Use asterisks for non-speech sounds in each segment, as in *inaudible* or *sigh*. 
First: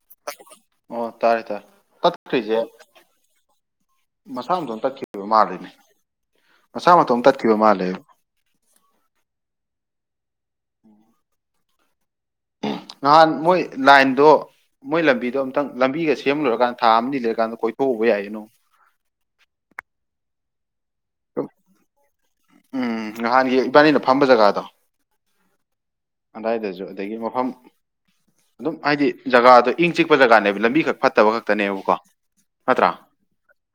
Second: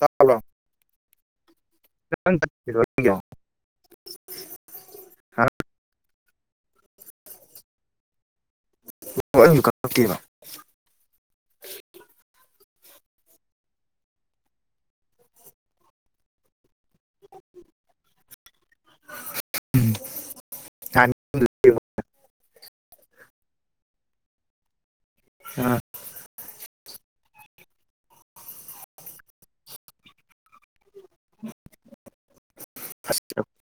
ꯇꯥꯕ꯭ꯔꯣ ꯑꯣ ꯇꯥꯔꯦ ꯇꯔ ꯅꯪ ꯇꯠꯈ꯭ꯔꯤꯁꯦ ꯆꯠꯈꯤꯗꯣ ꯅꯪꯒꯤꯗꯣ ꯃꯁꯥ ꯃꯇꯊꯣꯝ ꯇꯠꯈꯤꯕ ꯑꯅꯧꯕ ꯃꯥꯜꯂꯤꯅꯦ ꯃꯁꯥ ꯃꯇꯣꯝ ꯇꯠꯈꯤꯕ ꯃꯥꯜꯂꯦꯕ ꯑꯣꯀꯦꯕ ꯎꯝ ꯅꯍꯥꯟ ꯃꯣꯏ ꯂꯥꯏꯟꯗꯣ ꯃꯣꯏ ꯂꯝꯕꯤꯗꯣ ꯑꯝꯇꯪ ꯂꯝꯕꯤꯒ ꯁꯦꯝꯂꯨꯔꯀꯥꯟꯗ ꯊꯥꯝ ꯂꯩꯀꯗ ꯀꯣꯏ ꯊꯣꯕ ꯌꯥꯅꯣ ꯎꯝ ꯨꯝ ꯎꯝ ꯅꯍꯥꯟꯒꯤ ꯏꯕꯥꯅꯤꯅ ꯐꯝꯕ ꯖꯒꯥꯗꯣ ꯑ ꯑꯗꯥꯏꯗꯁꯨ ꯑꯗꯒꯤ ꯃꯐꯝ ꯑꯗꯨꯝ ꯍꯥꯏꯗꯤ ꯖꯒꯥꯗꯣ ꯏꯪ ꯆꯤꯛꯄ ꯖꯒꯥꯅꯦꯕ ꯂꯝꯕꯤ ꯈꯛ ꯐꯠꯇꯕ ꯈꯛꯇꯅꯦꯕꯀꯣ ꯅꯠꯇ꯭ꯔꯥ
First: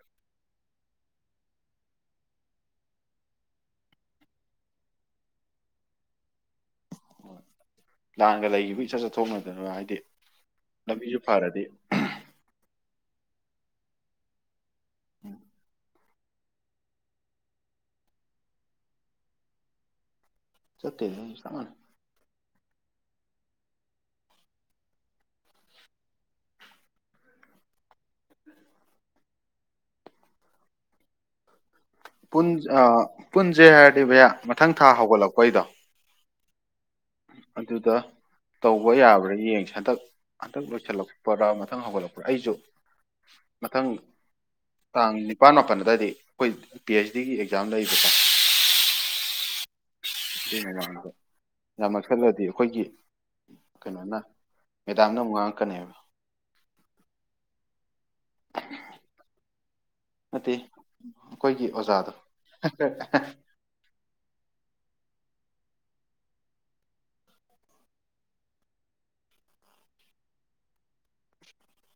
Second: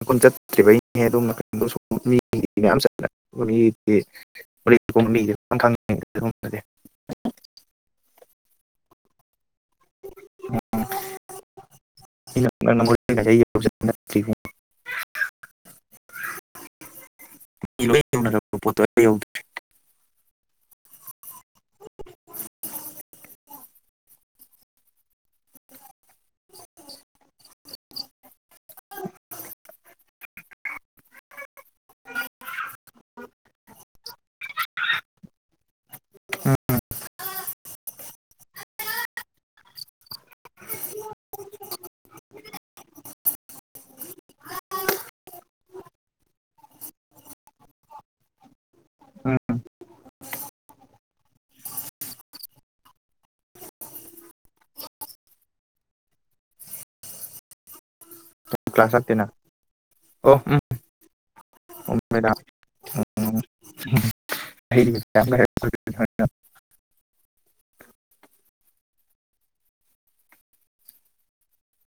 ꯀꯟ ꯆꯠꯇ꯭ꯔꯤꯕꯩꯅꯦ ꯑꯗꯨꯝꯅ *inaudible* ꯂꯥꯟꯂꯒ ꯂꯩꯈꯤꯕ ꯏꯆꯠ ꯆꯠꯊꯣꯛꯅꯗꯅ ꯍꯥꯏꯗꯤ ꯑꯃꯤꯁꯨ ꯐꯥꯔꯗ ꯑꯩꯅ *inaudible* ꯎꯝ *inaudible* ꯆꯠꯇꯦ ꯍꯦ ꯆꯞ ꯃꯥꯟꯅꯩ *inaudible* ꯄꯨꯟ ꯄꯨꯟꯁꯖꯦ ꯍꯥꯏꯔꯗꯤ ꯚꯌꯥ ꯃꯊꯪ ꯊꯥ ꯍꯧꯒꯠꯂꯛꯄꯩꯗꯣ ꯑꯗꯨꯗ ꯇꯧꯕ ꯌꯥꯕ꯭ꯔꯥ ꯌꯦꯡꯁꯦ ꯍꯟꯗꯛ ꯍꯟꯗꯛ ꯂꯣꯏꯁꯤꯜꯂꯛꯄ꯭ꯔꯥ ꯃꯊꯪ ꯍꯧꯒꯠꯂꯛꯄ꯭ꯔꯥ ꯑꯩꯁꯨ ꯃꯊꯪ ꯇꯥꯡ ꯅꯤꯄꯥꯜ ꯃꯥꯄꯜ ꯑꯗꯨꯋꯥꯏꯗ ꯑꯩꯈꯣꯏ ꯄꯤ ꯑꯩꯩꯆ ꯗꯤꯒꯤ ꯑꯦꯛꯖꯥꯝ ꯂꯩꯕꯀꯣ ꯎꯝ ꯁꯤ ꯃꯦꯗꯥꯝꯗ ꯌꯥꯝꯅ ꯈꯜꯂꯗꯤ ꯑꯩꯈꯣꯏꯒꯤ ꯀꯩꯅꯣꯅ ꯃꯦꯗꯥꯝꯅ ꯑꯃꯨꯛ ꯉꯥꯡꯉꯛꯀꯅꯦꯕ ꯀ꯭ꯂꯥꯁ ꯍꯥꯞꯇꯦꯅ ꯑꯣ ꯅꯠꯇꯦ ꯎꯝ ꯑꯩꯈꯣꯏꯒꯤ ꯑꯣ ꯑꯣꯖꯥꯗꯣ ꯃꯦꯗꯥꯝ ꯎ *inaudible*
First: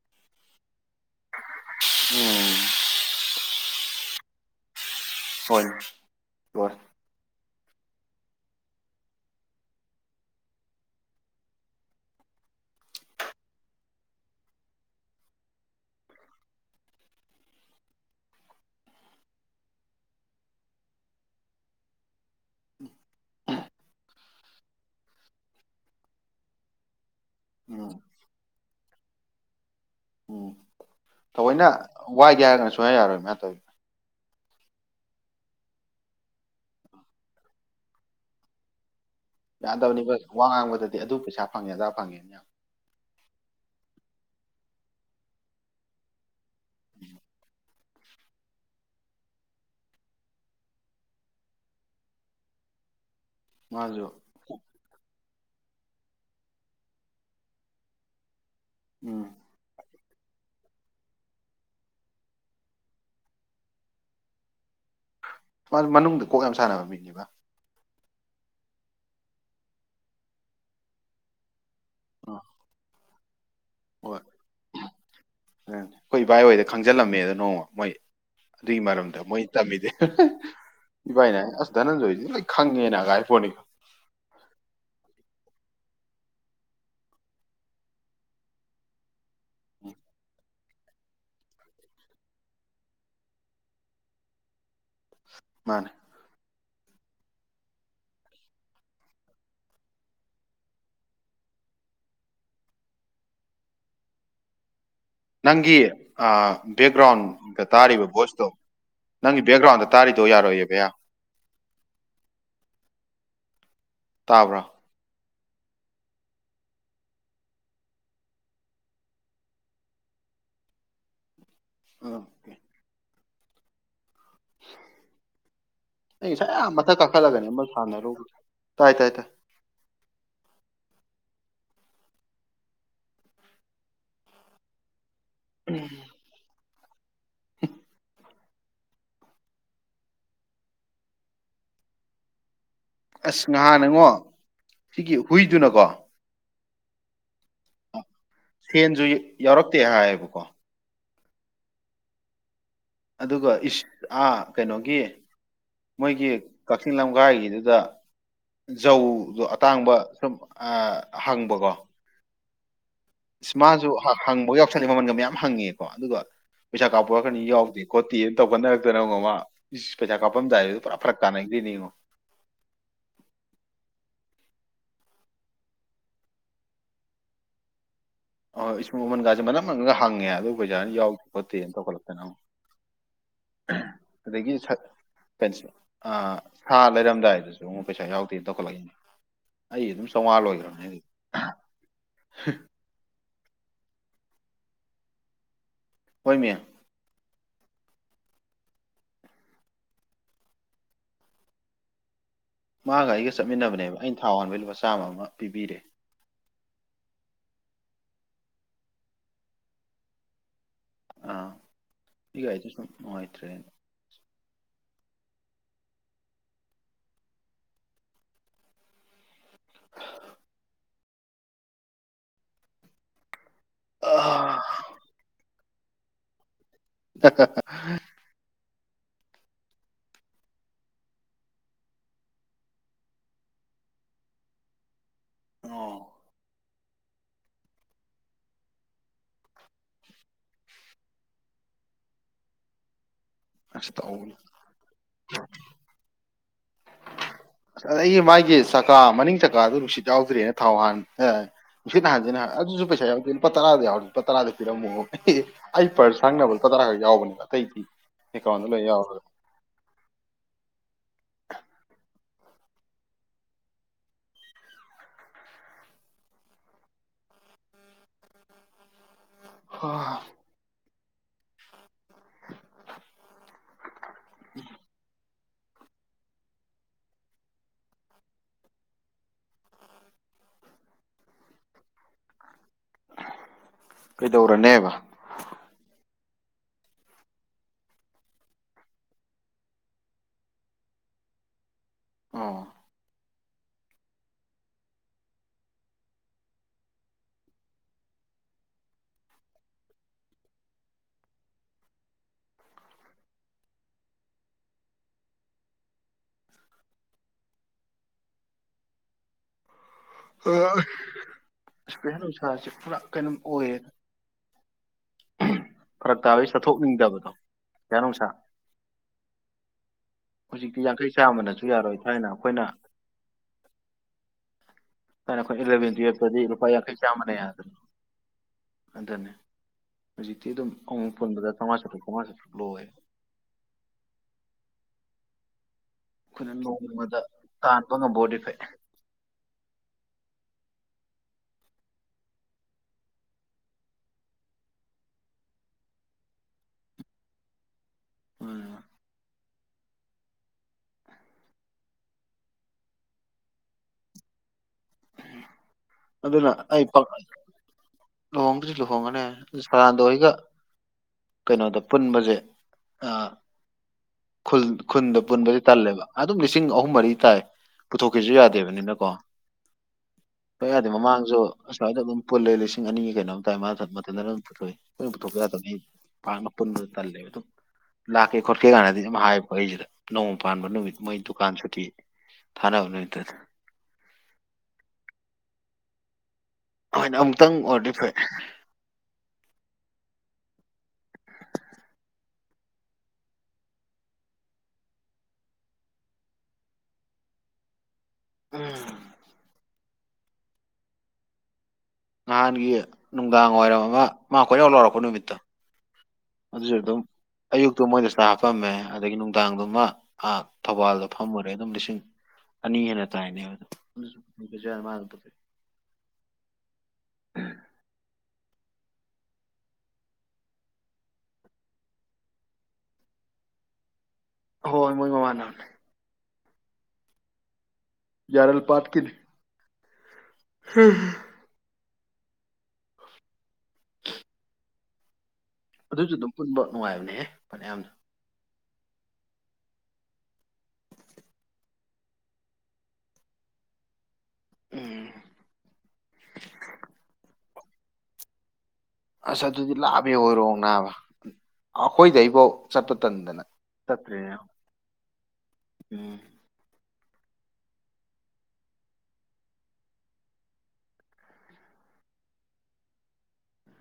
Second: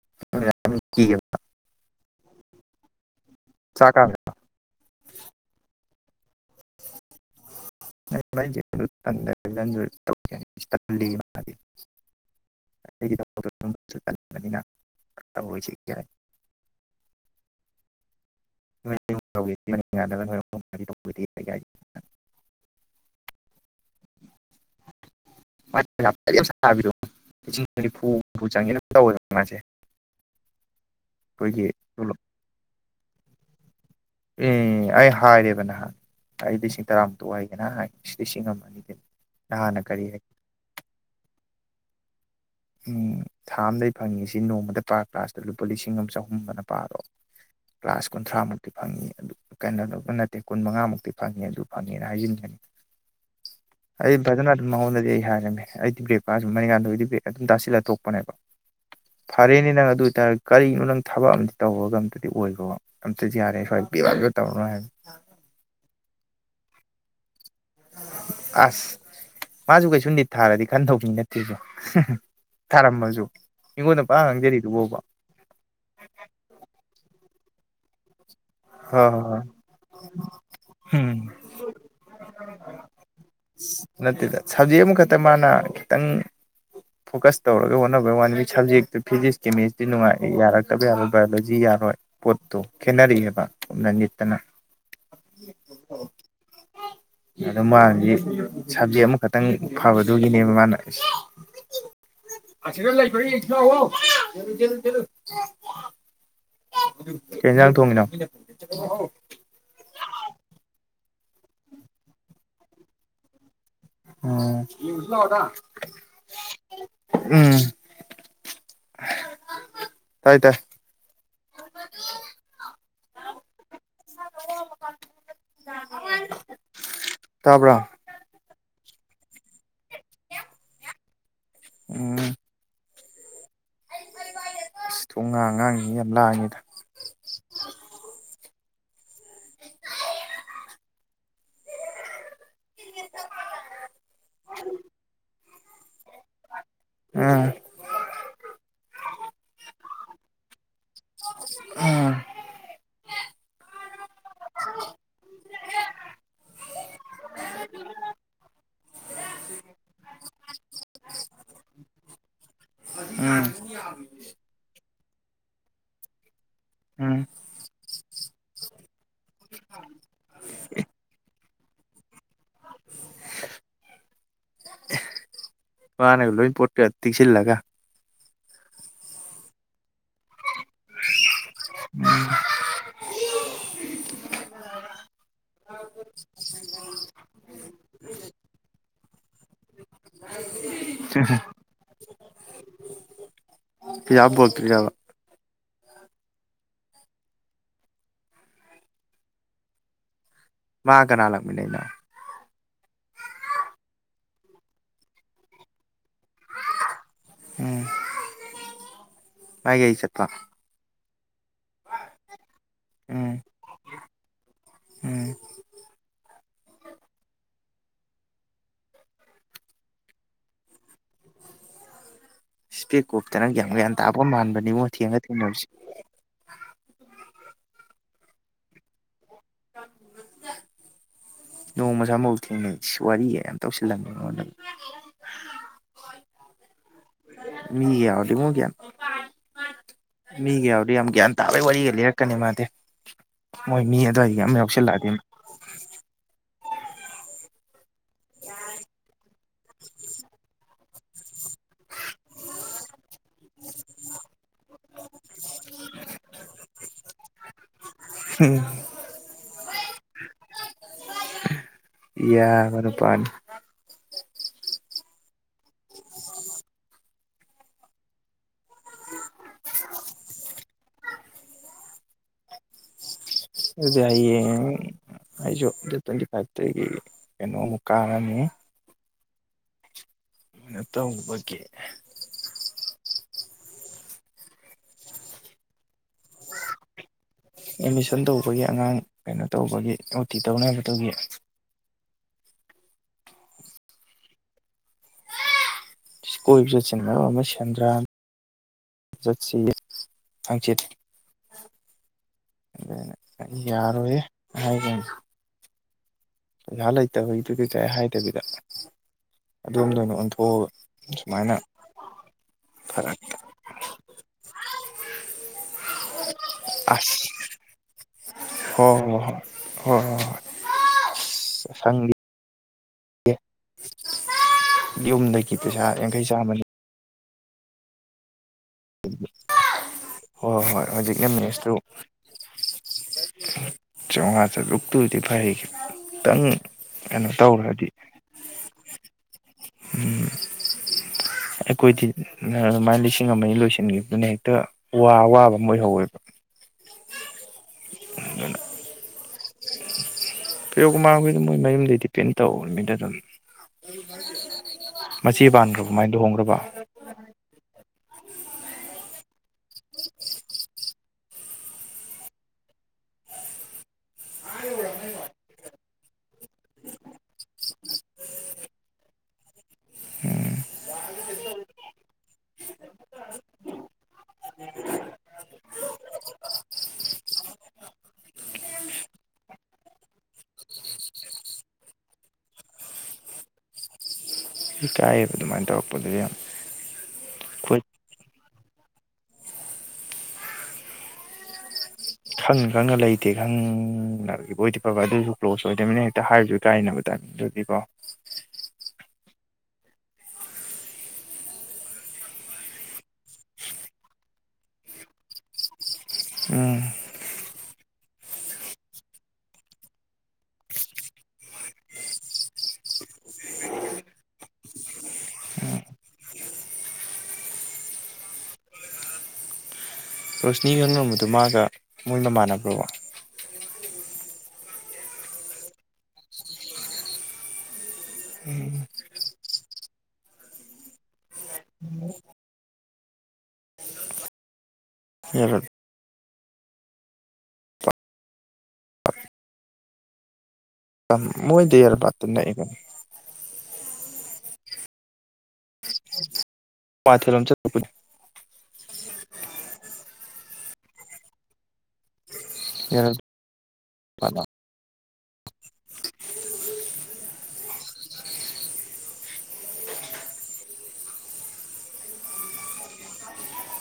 *inaudible* ꯎꯝ ꯆꯥꯛꯀꯥ ꯍꯣꯏ ꯍꯣꯏ ꯃꯥꯕꯅꯤꯅ ꯇꯧꯔꯣꯏꯁ *inaudible* *unintelligible* ꯕꯤꯔꯣ ꯎꯝ ꯂꯤꯁꯤꯡꯅꯤꯐꯨ ꯍꯨꯝꯐꯨ ꯆꯪꯉꯦꯅ ꯇꯧꯗ ꯃꯥꯁꯦ ꯎꯝ ꯑꯩꯈꯣꯏꯒꯤ ꯊꯑꯣꯏꯅ ꯇꯣꯂꯣꯞ ꯋꯥꯏꯒꯦ ꯍꯥꯏꯔꯒꯅ ꯁꯨꯡꯌꯥ ꯌꯥꯔꯣꯏꯅ ꯃꯅꯥ ꯇꯧꯔꯤꯕ ꯎꯝ ꯑꯩ ꯍꯥꯏꯔꯦꯕ ꯅꯍꯥꯟ ꯑꯩ ꯂꯤꯁꯤꯡ ꯇꯔꯥꯃꯨꯛꯇꯛ ꯑꯣꯏꯒꯦꯅꯍ ꯍꯥꯏ ꯂꯤꯁꯤꯡ ꯑꯃ ꯑꯅꯤꯗꯅꯤ ꯌꯥ ꯇꯕꯅꯤꯕ ꯋꯥꯉ ꯑꯗꯨꯗꯗꯤ ꯑꯗꯨ ꯄꯩꯁꯥ ꯐꯪꯉꯦ ꯑꯗꯥ ꯐꯪꯉꯦꯅꯥ ꯌꯥꯝ ꯎꯝ ꯊꯥ ꯑꯝꯗꯩ ꯐꯪꯉꯤꯁꯤ ꯅꯣꯡꯃꯗ ꯄꯥꯔ ꯀ꯭ꯂꯥꯁꯇ ꯂꯨꯄꯥ ꯂꯤꯁꯤꯡ ꯑꯃ ꯆꯍꯨꯝꯅ ꯄꯥꯔꯣ ꯀ꯭ꯂꯥꯁ ꯀꯨꯟꯊ꯭ꯔꯥ ꯃꯨꯛꯇꯤ ꯐꯪꯏꯤ ꯑꯗꯨ ꯀꯩꯅꯣꯗꯧꯕ ꯅꯠꯇꯦ ꯀꯨꯟ ꯃꯉꯥꯃꯨꯛꯇꯤ ꯐꯪꯉꯤ ꯑꯗꯨ ꯐꯪꯉꯦꯅ ꯍꯥꯏꯖꯤꯟꯒꯅꯤ ꯃꯥꯁꯨ ꯑꯩ ꯐꯖꯅꯥ ꯑꯗꯨꯝ ꯃꯎꯟꯗꯗꯤ ꯍꯥꯏꯔ ꯑꯩꯗꯤꯕ꯭ꯔꯦꯞ ꯁꯨꯝ ꯃꯔꯤꯀꯥꯟꯗꯗꯤ ꯕ *unintelligible* ꯑꯗꯨꯝ ꯇꯥꯁꯤꯜꯂ ꯇꯣꯛꯄꯅꯦꯕ ꯎꯝ ꯐꯔꯦꯅꯦ ꯅꯪ ꯑꯗꯨ ꯑꯣꯏꯇꯥꯔ ꯀꯔꯤꯒꯤꯅꯣ ꯅꯪ ꯊꯕꯛ ꯑꯝ ꯇꯧꯕꯔꯒ ꯑꯝꯇꯗꯤ ꯑꯣꯏꯈꯣ ꯑꯝꯇꯗꯤ ꯌꯥꯔꯦ ꯁ꯭ꯋꯥꯏ ꯄꯤꯔꯕ ꯇꯧꯔꯅꯨ ꯍꯥꯏꯕ ꯃꯥꯁꯨ ꯃꯅꯨꯡꯗ ꯀꯣꯛ ꯌꯥꯝ ꯁꯥꯟꯅꯕ ꯃꯤꯅꯦꯕ ꯑꯁ ꯃꯥꯁꯨ ꯀꯩꯁꯨꯨꯝ ꯅꯤꯠ ꯊꯥꯔꯗꯤ ꯈꯟ ꯊꯧꯕ ꯃꯤ ꯅꯠꯇꯦꯕꯥ ꯑ ꯇꯥꯔꯝꯃꯁꯨ ꯍꯣꯏ ꯎꯝ ꯑꯩꯈꯣꯏ ꯏꯚꯥꯏ ꯑꯣꯏꯗ ꯈꯪ ꯏꯁꯤꯜꯂꯝꯃꯦꯗ ꯅꯣꯡꯃ ꯃꯣꯏ ꯑꯗꯨꯏ ꯍꯣꯏ ꯃꯔꯝꯗ ꯍꯣꯏ ꯃꯣꯏ ꯍꯣꯏ ꯇꯝꯃꯤꯗꯤ ꯎꯝ ꯏꯚꯏꯅ ꯍꯥꯏꯅ‌ꯦ ꯑꯁ ꯙꯅꯟꯖꯣꯏꯗꯤ ꯂꯣꯏ ꯈꯪꯉꯦꯅ ꯑꯒ ꯍꯥꯏꯔꯤ‌ꯄꫭꯠꯅꯤꯀꫭ ꯇꯪ ꯐꯣꯀꯁ ꯇꯧꯔꯒ ꯍꯣꯠꯅꯕ ꯋꯥꯟ ꯃꯤ ꯁꯕꯖꯦꯛꯇꯨ ꯐꯤꯖꯤꯛꯁ ꯀꯦꯃꯤꯁꯇ꯭ꯔꯤ ꯅꯨꯡꯉꯥꯏꯦ ꯌꯥꯔꯛꯇꯕ ꯌꯥꯔꯣꯏ ꯕꯥꯏꯑꯣꯂꯣꯖꯤ ꯌꯥꯔꯣꯏ ꯄꯣꯠꯇꯣ ꯈꯦꯠꯅꯔꯛꯑꯦꯕ ꯅꯪꯒꯤꯠꯇꯅ ꯃꯥꯅꯦ ꯑ ꯃꯥꯁꯤ ꯁꯕꯖꯦꯛ ꯑꯃꯈꯛꯇꯪ ꯐꯕꯗꯨꯒꯤꯅꯦꯕ ꯃꯥꯅ ꯑꯁꯤꯗ ꯂꯩꯕꯔꯥ ꯌ‌ꯦꯡꯖꯤ‌ ꯂꯛꯑꫭ ꯅꯪꯒꯤ ꯑꯥ ꯕꯦꯛꯒ꯭ꯔꯥꯎꯟ ꯀꯩ ꯗ ꯌꯦꯟꯖꯥꯡ ꯇꯥꯔꯤꯕ ꯊꯣꯡꯉꯤꯅꯣ ꯚꯣꯏꯁꯇꯣ ꯅꯪꯒꯤ ꯕꯦꯛꯒ꯭ꯔꯥꯎꯟꯗ ꯇꯥꯔꯤꯗꯣ ꯕꯣꯏꯁ ꯇꯣ ꯌꯥꯔꯣꯏꯌꯦ ꯕꯌꯥ ꯇꯥꯕ꯭ꯔꯥ ꯂ *unintelligible* ꯎꯝ ꯇꯥꯏ ꯇꯥꯏ ꯑꯀꯦ ꯑꯩ ꯉꯁꯥꯏ ꯌꯥꯝ ꯃꯊꯛ ꯀꯥꯈꯠꯂꯒꯅꯤ ꯑꯃ ꯇꯥꯕ꯭ꯔꯥ ꯁꯥꯟꯅꯔꯨꯕꯗꫭ ꯇꯥꯏ ꯇꯥꯏ ꯇꯥꯏ ꯎꯝ ꯑꯁ ꯊꯣꯡ ꯉꯥꯡ ꯉꯥꯡꯖꯤꯡ ꯁꯤ ꯌꯥꯝ ꯂꯥꯡꯉꯤꯗ *inaudible* ꯑꯁ ꯉꯍꯥꯟꯅꯉꯣ ꯁꯤꯒꯤ ꯍꯨꯏꯗꯨꯅꯀꯣ ꯎꯝ ꯐ‌ꯦꯟꯁꯨ ꯌꯥꯎꯔꯛꯇꯦ ꯍꯥꯏꯌꯦꯕꯀꯣ꯫ ꯎꯝ꯫ ꯑꯗꯨꯒ ꯏꯁ ꯑꯥ ꯀꯩꯅꯣꯒꯤ ꯃꯣꯏꯒꯤ ꯀꯛꯆꯤꯡ ꯂꯝꯒꯥꯏꯒꯤꯗꯨꯗ ꯖꯧꯗꯣ ꯑꯇꯥꯡꯕ ꯁꯨꯝ ꯍꯪꯕꯀꯣ꯫ ꯎꯝ ꯏꯁ ꯃꯥꯖꯨ ꯍꯪꯕ ꯌꯥꯎꯁꯥꯜ ꯃꯃꯥꯜ ꯃꯌꯥꯝ ꯍꯪꯉꯦꯀꯣ ꯑꯗꯨꯒ꯫ ꯄꯩꯁꯥ ꯀꯥꯞꯄꯨ ꯎꯝ ꯍꯥꯢꯔꯛꯀꯟꯗ ꯌꯥꯎꯗꯦ ꯈꯣꯇꯤꯌꯦ꯫ ꯇꯧꯕꯅ *unintelligible* ꯏꯁ ꯄꯩꯁꯥ ꯀꯥꯞꯄꯝꯗꯥꯏꯗ ꯄꯨꯔꯥ ꯐꯔꯛ ꯇꯥꯅꯩ꯫꯫ *unintelligible* ꯃꯥꯅꯒ ꯂꯣꯏ ꯄꯣꯠꯀ ꯇꯛꯁꯤꯜꯂꯒ꯫ *unintelligible* ꯃꯃꯜꯒꯥꯁꯦ ꯃꯅꯥꯝ ꯃꯅꯝꯒ ꯍꯪꯉꯦ ꯑꯗꯨ ꯄꯩꯁꯅ ꯌꯥꯎꯗꯦ ꯈꯣꯠꯇꯦꯅ ꯇꯧꯒꯠꯂꯛꯇꯅ꯫ ꯑꯗꯒꯤ ꯁꯠꯄꯩꯁꯦ ꯁꯥ ꯂꯩꯔꯝꯗꯥꯏꯗꯨꯁꯨ ꯑꯃꯨꯛ ꯄꯩꯁꯥ ꯌꯥꯎꯗꯦ ꯇꯧꯈꯠꯂꯛꯏ꯫ ꯑꯩ ꯑꯗꯨꯝ ꯆꯧꯉꯥ ꯂꯣꯏꯒꯔꯝꯅꯤ꯫ ꯄꯩꯁꯥ ꯄꯨꯔꯛ ꯇꯔ꯭ꯤꯔꯕ꯫ ꯍꯣꯏꯃꯤ꯫ ꯃꯥ ꯀꯅꯥꯂꯥꯛꯃꯤꯟꯅꯩꯅꯣ꯫ ꯃꯥꯒ ꯑꯩꯒ ꯆꯠꯃꯤꯟꯅꯕꯅꯦꯕ ꯑꯩꯅ ꯊꯥꯎ ꯍꯥꯟꯕꯩ ꯂꯨꯄꯥ ꯆꯥꯝꯃ ꯑꯃ ꯄꯤꯕꯤꯔꯦ꯫ ꯎꯝ ꯃꯥꯏ ꯒꯥꯔꯤ ꯆꯠꯄ꯫ ꯑꯥ꯫ ꯑꯩꯒꯤ ꯒꯥꯔꯤꯁꯤ ꯁꯨ ꯎꯝ ꯅꯨꯡꯉꯥꯏꯇ꯭ꯔꯦ꯫ ꯎꯝ꯫ ꯏꯁꯄꯦꯛ ꯀꯨꯞ ꯇ ꯌꯥꯝ ꯒꯌꯥꯟ ꯇꯥꯕ ꯑꯥ ꯃꯥꯟꯕꯅꯤꯉꯣ ꯊꯦꯡꯒ ꯊꯦꯡꯅꯕꯁꯦ꯫ *unintelligible* ꯅꯣꯡꯃ ꯁꯥꯃꯧ ꯊꯦꯡꯅꯩ ꯏꯁ ꯋꯥꯔꯤꯒ ꯌꯥꯝ ꯇꯧꯁꯤꯜꯂꯝꯃꯦ ꯑꯩꯉꯣꯟꯗ꯫ ꯑꯣ꯫ ꯃꯤꯒ ꯌꯥꯎꯗꯤ ꯑꯃꯨꯛ ꯒ꯭ꯌꯥꯟ ꯃꯤꯒ ꯌꯥꯎꯗꯤ ꯌꯥꯝ ꯒ꯭ꯌꯥꯟ ꯇꯥꯕꯩ ꯋꯥꯔꯤꯒ ꯂꯤꯔꯛꯀꯅꯤ ꯃꯥꯗꯤ꯫ ꯃꯣꯏ ꯑꯁ ꯃꯤ ꯇꯧ ꯑꯗꯨꯋꯥꯏ ꯌꯥꯝ ꯌꯥꯎꯁꯜꯂꯛꯑꯗꯤ꯫ ꯑꯁ ꯑꯗꯒꯤ ꯃꯥꯒꯤ ꯆꯀꯥ ꯃꯅꯤꯡ ꯆꯀꯥꯗꯨ ꯅꯨꯡꯁꯤꯠ ꯌꯥꯎꯗ꯭ꯔꯦꯅ ꯊꯥꯎ ꯍꯥꯟ ꯑꯥ ꯅꯨꯡꯁꯤꯠ ꯍꯥꯟꯁꯤꯅ ꯍꯥꯏ ꯑꯗꯨꯁꯨ ꯄꯩꯁꯥ ꯌꯥꯎꯗ꯭ꯔꯦ ꯂꯨꯄꯥ ꯇꯔꯥꯗ ꯌꯥꯎꯔꯗꯤ ꯂꯨꯄꯥ ꯇꯔꯥꯗ ꯄꯤꯔꯝꯃꯣ ꯑꯩ ꯄꯔꯁ ꯁꯪꯅꯕ ꯂꯨꯄꯥ ꯇꯔꯥ ꯈꯛ ꯌꯥꯎꯕꯅꯦꯕ ꯑꯇꯩꯗꯤ꯫ ꯑꯦꯀꯥꯎꯗ ꯂꯣꯏꯅ ꯌꯧꯔꯦ꯫ ꯌꯥꯕ ꯅꯨꯄꯥꯅꯤ꯫ ꯍꯥ꯫ ꯗꯨꯗꯤ ꯍꯌꯦꯡ꯫ ꯑꯩꯁꯨ ꯗꯦꯠ ꯇꯣꯋꯦꯟꯇꯤ ꯐꯥꯏꯚꯇꯒꯤ ꯀꯩꯅꯣꯃꯨꯛ ꯀꯥꯔꯅꯤ꯫ ꯅꯇꯧꯕꯒꯤ꯫ ꯀꯩꯗꯧꯔꯅꯦꯕ ꯑꯦꯠꯃꯤꯁꯟ ꯇꯧꯕꯒꯤ ꯑꯉꯥꯡ ꯀꯩꯅꯣ ꯇꯧꯕꯒꯤ ꯑꯣ ꯇꯤ ꯇꯧꯅꯕ ꯇꯧꯒꯤ ꯑꯣ ꯀꯣꯏꯕ ꯆꯠꯁꯤ ꯃꯔꯣꯟ ꯑꯃ ꯁꯦꯟꯗ꯭ꯔꯥ ꯆꯠꯁꯤꯌꯦ ꯍꯪꯆꯤꯠ ꯑꯗꯨ ꯑꯩꯅ ꯌꯥꯔꯣꯏꯌꯦ ꯍꯥꯏꯈꯤꯕꯅꯦ ꯂꯩꯇꯕꯩꯗꯨꯗꯤ ꯀꯩꯗꯥꯏ ꯍꯥꯏꯗꯕꯤꯗ ꯑꯗꯣꯝꯗ ꯑꯣꯏꯅ ꯑꯣꯟꯊꯣꯛꯑꯒ ꯁꯨꯃꯥꯏꯅ ꯅꯨꯡꯁꯥꯁꯦ ꯄꯨꯔꯥ ꯐꯔꯛ ꯀꯩꯅꯣꯝ ꯑꯣꯏꯌꯦ ꯐꯔꯛ ꯇꯥꯕꯩ ꯑꯁ ꯆꯠꯊꯣꯛꯅꯤꯡꯗꯕꯗꯣ ꯅꯨꯡꯁꯥ ꯍꯣ ꯍꯣ ꯍꯣꯏ ꯍꯣ ꯍꯣ ꯍꯣꯏ ꯍꯧꯖꯤꯛꯇꯤ ꯌꯥꯡꯈꯩ ꯆꯥꯝꯃꯅꯁꯨ ꯍꯣꯏ ꯌꯥꯔꯣꯏ ꯁꯪꯗꯤꯌꯦ ꯊꯥꯏꯅ ꯑꯩꯈꯣꯏꯅ ꯌꯨꯝꯗꯒꯤ ꯄꯩꯁꯥ ꯌꯥꯡꯈꯩ ꯆꯥꯝꯃꯒꯤ ꯆꯥꯃꯥꯅ ꯌꯥꯏꯗꯥ ꯍꯧꯖꯤꯛꯇꯤ ꯍꯣꯏ ꯑꯗꯨꯝ ꯍꯣꯏ ꯑꯃꯨꯛ ꯍꯧꯖꯤꯛꯅ ꯄꯨꯟꯕꯗ ꯃꯦꯁꯇꯨ ꯆꯥꯝꯃꯉꯥ ꯆꯥꯇ꯭ꯔꯨꯛ ꯆꯥꯝꯃꯉꯥ ꯆꯥꯇ꯭ꯔꯨꯛ ꯂꯣꯏ ꯆꯧꯉꯥ ꯆꯇ꯭ꯔꯨꯛꯇ ꯒꯤ ꯐꯥꯔꯤꯒꯤ ꯑꯈꯣꯏꯅ ꯅꯣꯡꯣꯡꯃꯗ ꯇꯥꯟꯕ ꯉꯝꯕ ꯑꯣꯏꯗꯤ ꯐꯩ ꯎꯝ ꯑꯩꯈꯣꯏꯗꯤ ꯑꯗꯨꯃꯥꯏꯅ ꯂꯤꯁꯤꯡ ꯑꯃꯅꯤ ꯂꯣꯏꯁꯤꯟꯈꯤꯕꯗꯨꯅ ꯍꯦꯛꯇ ꯋꯥ ꯋꯥꯕ ꯑꯃ ꯑꯣꯏꯍꯧꯋꯦꯕ ꯎꯝ ꯄꯔꯤꯌꯣꯀꯨꯃꯥꯔ ꯈꯣꯏꯗ ꯃꯣꯏ ꯃꯌꯨꯝꯗꯒꯤ ꯗꯤꯄꯦꯟ ꯇꯧꯔꯤꯃꯤꯗ ꯑꯗꯨꯝ ꯃꯆꯦ ꯄꯥꯟꯈ꯭ꯔꯕꯣ ꯑꯗꯨꯅ ꯑꯩ ꯐꯥꯈꯠ ꯂꯨꯍꯣꯡꯕꯁꯨ ꯂꯨꯍꯣꯡꯑꯅꯤ ꯍꯥꯏꯃꯦ ꯁꯥꯗꯥꯟꯗ ꯍꯣꯏꯒ ꯀꯩꯅꯣꯗ ꯄꯨꯟꯕꯁꯦ ꯈꯨꯟ ꯈꯨꯟꯗ ꯄꯨꯟꯕꯁ ꯇꯜꯂꯦꯕ ꯑꯗꯨꯝ ꯂꯤꯁꯤꯡ ꯑꯍꯨꯝ ꯃꯔꯤ ꯇꯥꯏ ꯄꯨꯊꯣꯛꯀꯦꯁꯨ ꯌꯥꯗꯦꯕꯅꯤꯅꯀꯣ ꯄ ꯌꯥꯗꯦ ꯃꯃꯥꯡꯁꯨ ꯑꯁ꯭ꯋꯥꯏꯗ ꯑꯗꯨꯝ ꯄꯨꯜꯂꯦ ꯂꯤꯁꯤꯡ ꯑꯅꯤꯒꯤ ꯀꯩꯅꯣꯝ ꯇꯥꯏ ꯃꯥꯊ ꯃꯊꯇ ꯑꯗꯨꯝ ꯄꯨꯊꯣꯛꯏ ꯑꯩꯣꯏꯅ ꯄꯨꯊꯣꯛꯄ ꯑꯩ ꯄꯥꯛꯅ ꯄꯨꯟꯕꯗ ꯇꯜꯂꯦꯕ ꯑꯗꯨꯝ ꯂꯥꯛꯀꯦ ꯈꯣꯠꯀꯦ ꯀꯥꯟꯅꯗꯤ ꯑꯗꯨ ꯍꯥꯏꯌꯦ ꯑꯩꯁꯤꯗ ꯅꯣꯡꯃ ꯄꯥꯟꯕ ꯅꯨꯃꯤꯠ ꯃꯣꯏ ꯗꯨꯀꯥꯟ ꯁꯨꯇꯤ ꯊꯥꯅꯕ ꯅꯨꯃꯤꯠꯇꯨꯗ ꯏꯀꯥꯏꯌꯦꯕ ꯑꯗꯨꯃꯥꯏꯅ ꯇꯧꯔꯛꯄꯗꯨꯗꯤ ꯌꯥꯝ ꯍꯣꯏꯅꯦ ꯑꯃꯨꯛꯇꯪ ꯑꯩꯈꯣꯏ ꯑꯣꯏꯔꯗꯤ ꯐꯩ ꯈꯪ ꯈꯪꯉ ꯂꯩꯇꯦ ꯈꯪꯕꯣꯏꯗꯤ ꯐꯕ ꯑꯗꯨꯁꯨ ꯀ꯭ꯂꯣꯖ ꯑꯣꯏꯗꯃꯤꯅ ꯍꯦꯛꯇ ꯍꯥꯏꯔꯁꯨ ꯏꯀꯥꯏꯅꯕ ꯇꯥꯏꯞ ꯑꯗꯨꯗꯨꯒꯤꯀꯣ ꯎꯝ ꯅꯍꯥꯟꯒꯤ ꯅꯨꯡꯗꯥꯡ ꯋꯥꯏꯔꯝ ꯑꯃ ꯃꯥ ꯈꯣꯏꯔꯥꯎ ꯂꯥꯎꯔꯛꯄ ꯅꯨꯃꯤꯠꯇꯣ ꯑꯗꯨꯖꯨ ꯎꯝ ꯑꯗꯨꯝ ꯑꯌꯨꯛꯇꯨ ꯃꯣꯏꯗ ꯆꯥꯛ ꯍꯥꯞꯄꯝꯃꯦ ꯑꯗꯒꯤ ꯅꯨꯡꯗꯥꯡꯗꯨꯃ ꯊꯧꯕꯥꯜꯗ ꯐꯝꯃꯨꯔꯦ ꯑꯗꯨꯝ ꯂꯤꯁꯤꯡ ꯑꯅꯤ ꯍꯦꯟꯅ ꯇꯥꯏꯅꯦꯕ ꯑꯗꯨꯝ ꯔꯣꯁꯅꯤ ꯈꯪꯅꯔꯝꯕꯗꯣ ꯃꯥꯒ ꯃꯣꯏ ꯃꯃꯥꯟꯅꯕ꯭ꯔꯣ ꯍꯣꯏ ꯃꯣꯏ ꯃꯃꯥꯟꯅꯅꯦ ꯌꯥꯔꯦꯜ ꯄꯥꯠꯀꯤꯅꯤ *unintelligible* ꯌꯥꯔꯜ ꯑꯗꯨꯁꯨ ꯑꯗꯨꯝ ꯄꯨꯟꯕ ꯅꯨꯡꯉꯥꯏꯕꯅꯦꯍꯦ ꯐꯥꯅꯌꯥꯝꯅ ꯃꯣꯏꯗꯩ ꯌꯥꯔꯜ ꯄꯥꯠꯇꯣ ꯅꯛꯑꯦ ꯎꯝ *unintelligible* ꯑꯁ ꯑꯗꯨꯗꯤ ꯂꯥꯞꯄꯦ ꯑꯣꯏꯔꯣꯡ ꯅꯥꯕ ꯑꯩꯈꯣꯏꯗꯩꯐꯥꯎ ꯌꯥꯔ ꯆꯠꯄꯇꯟꯗꯅ ꯇꯠꯇ꯭ꯔꯤꯅꯦ ꯎꯝ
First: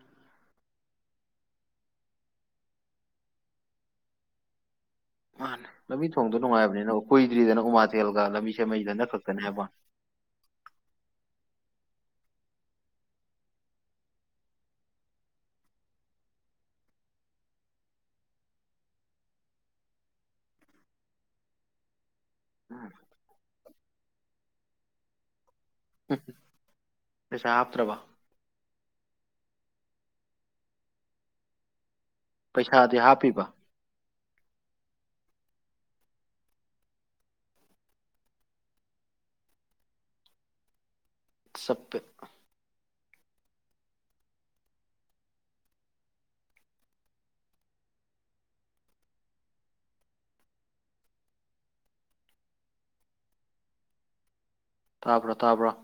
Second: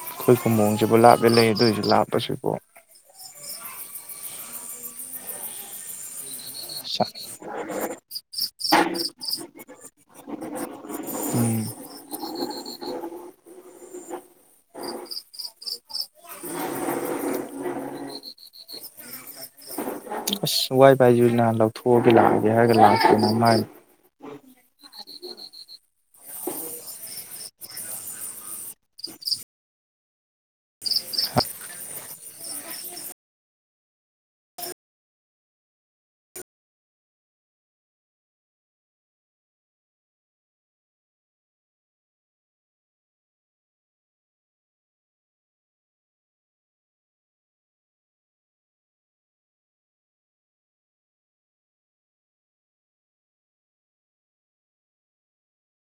ꯑꯩꯈꯣꯏ ꯈꯨꯝꯃꯣꯡꯁꯤꯕꯨ ꯂꯥꯞꯄꯦ ꯂꯩꯔꯤꯅꯦ ꯇꯧꯔꯤꯁꯦ ꯂꯥꯞꯄ꯭ꯔꯣ ꯁꯤꯕꯣ ꯃꯥꯅꯤ ꯂꯝꯕꯤ ꯊꯣꯡꯗꯨꯅ ꯅꯨꯡꯉꯥꯏꯕꯅꯤꯅ ꯀꯨꯏꯗ꯭ꯔꯤꯗꯅ ꯎꯃꯥꯊꯦꯜꯒ ꯂꯝꯕꯤ ꯁꯦꯝꯃꯛꯏꯁꯦ ꯍꯟꯇꯛ ꯈꯛꯇꯅꯤ ꯍꯥꯏꯕ *inaudible* ꯑꯁ ꯋꯥꯏ ꯐꯥꯏ ꯌꯨ ꯅꯍꯥꯟ ꯂꯧꯊꯣꯛꯑꯒꯦ ꯂꯥꯛꯑꯝꯃꯦ ꯍꯥꯏꯔꯒ ꯂꯥꯛꯇ꯭ꯔꯦ ꯅꯃꯥꯏꯃꯠ ꯄꯩꯁꯥ ꯍꯥꯞꯇ꯭ꯔꯕꯥ ꯄꯩꯁꯥꯗꯤ ꯍꯥꯞꯄꯤꯕ ꯆꯞꯄꯩ ꯇꯥꯕ꯭ꯔꯥ ꯇꯥꯕ꯭ꯔꯥ